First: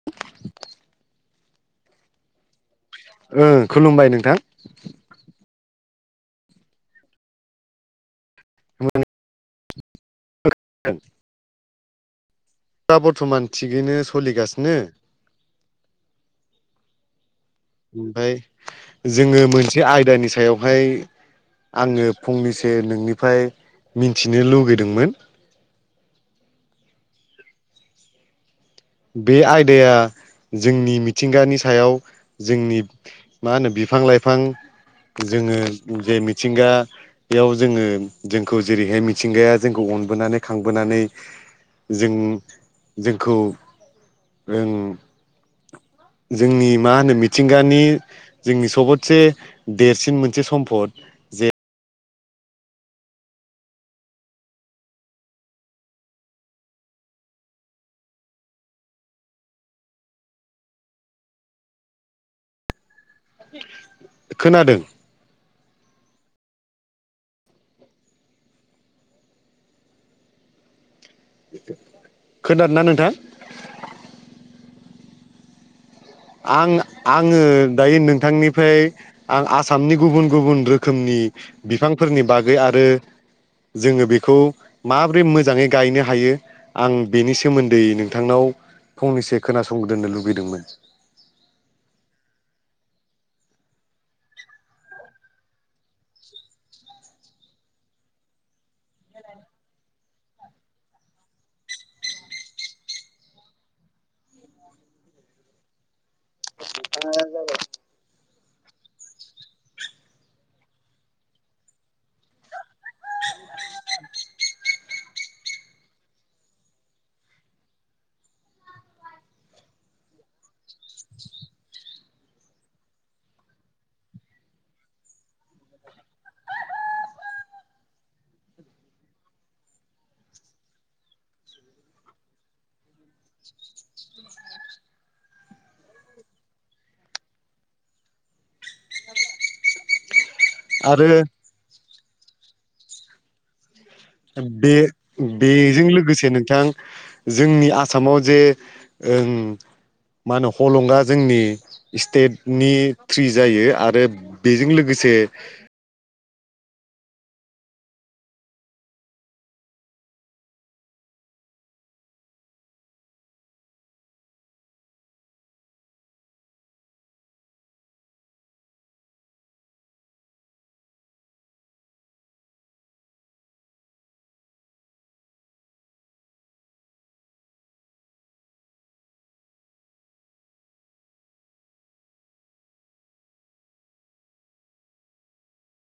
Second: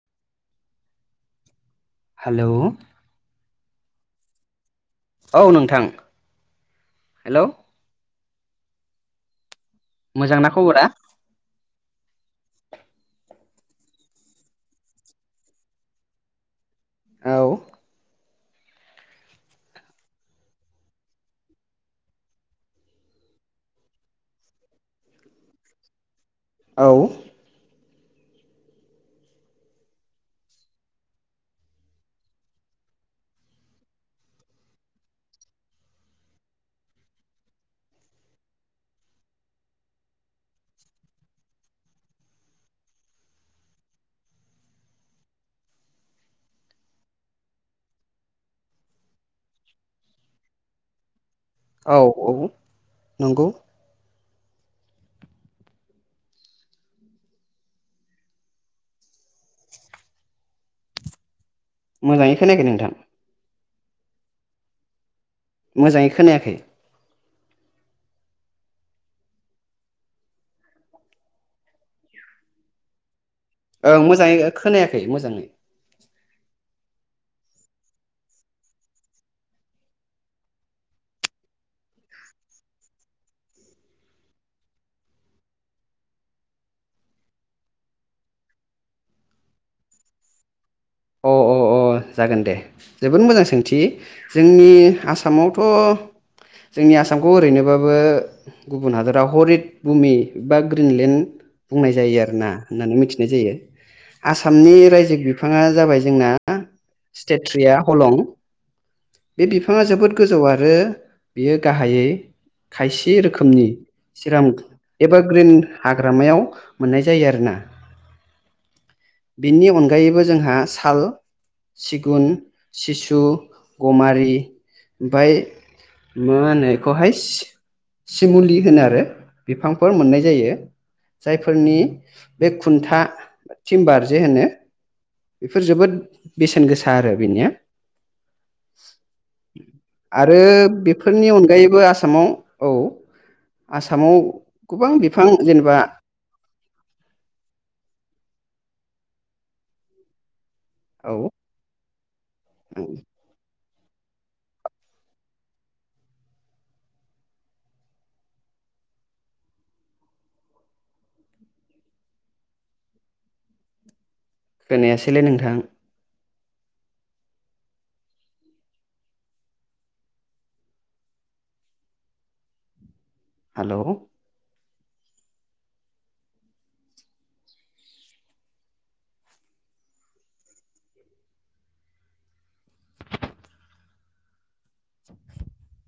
[inaudible] Hello ओं खुलुमबाय नोंथां। औ नोंथां। हेलौ [unintelligible] मोजां ना खबरा? दा बर्थमान थिगैनो सलिगासिनो। औ ओमफ्राय जोङो मोनसे आयदानि सायावहाय आङो फंनैसो नोंनिफ्राय मिन्थिनो लुगैदोंमोन। औ बे आयदाया जोंनि मिथिंगानि सायाव जोंनि मा होनो बिफां-लाइफां जोङो जे मिथिंगा बेयाव जोङो जोंखौ जेरैहाय मिथिंगाया जोंखौ अनबोनानै खांबोनानै जों जोंखौ ओं जोंनि मा होनो मिथिंगानि जोंनि सबतसे देरसिन मोनसे सम्फद। औ औ नंगौ। मोजाङै खोनायाखै नोंथां खोनादों? मोजाङै खोनायाखै। खोनादों ना नोंथां? ओं मोजाङै खोनायाखै मोजाङै। आं-आङो दायो नोंथांनिफ्राय आं आसामनि गुबुन गुबुन रोखोमनि बिफांफोरनि बागै आरो जोङो बेखौ माबोरै मोजाङै गायनो हायो। आं बेनि सोमोन्दै नोंथांनाव फंनैसो खोनासंदोननो लुगैदोंमोन। अह अह अह जागोन दे जोबोद मोजां सोंथि जोंनि आसामावथ' जोंनि आसामखौ ओरैनोबाबो गुबुन हादराव हरित बुमि बा ग्रिनलेण्ड बुंनाय जायो आरोोना होननानै मिथिनाय जायो आसामनि रायजो बिफाङा जाबाय जोंना स्टेट ट्रिया हलं। बे बिफाङा जोबोद गोजौ आरो बियो गाहायै खायसे रोखोमनि [unintelligible] एबा ग्रिन हाग्रामायाव मोननाय जायो आरो ना। बिनि अनगायैबो जोंहा साल सिगुन सिसु गमारि ओमफ्राय मा होनो बेखौहाय सिमुलि होनो आरो बिफांफोर मोननाय जायो जायफोरनि बे खुन्था थिमबार जे होनो बेफोर जोबोद बेसेन गोसा आरो बेनिया आरो आरो बेफोरनि अनगायैबो आसामाव औ आसामाव बे गोबां बिफां जेनेबा बेजों लोगोसे नोंथां जोंनि आसामाव जेओं मा होनो हलंगा औ जोंनि स्टेटनि फ्रि जायो आरो बेजों लोगोसे खोनायासैलै नोंथां हेल' [inaudible]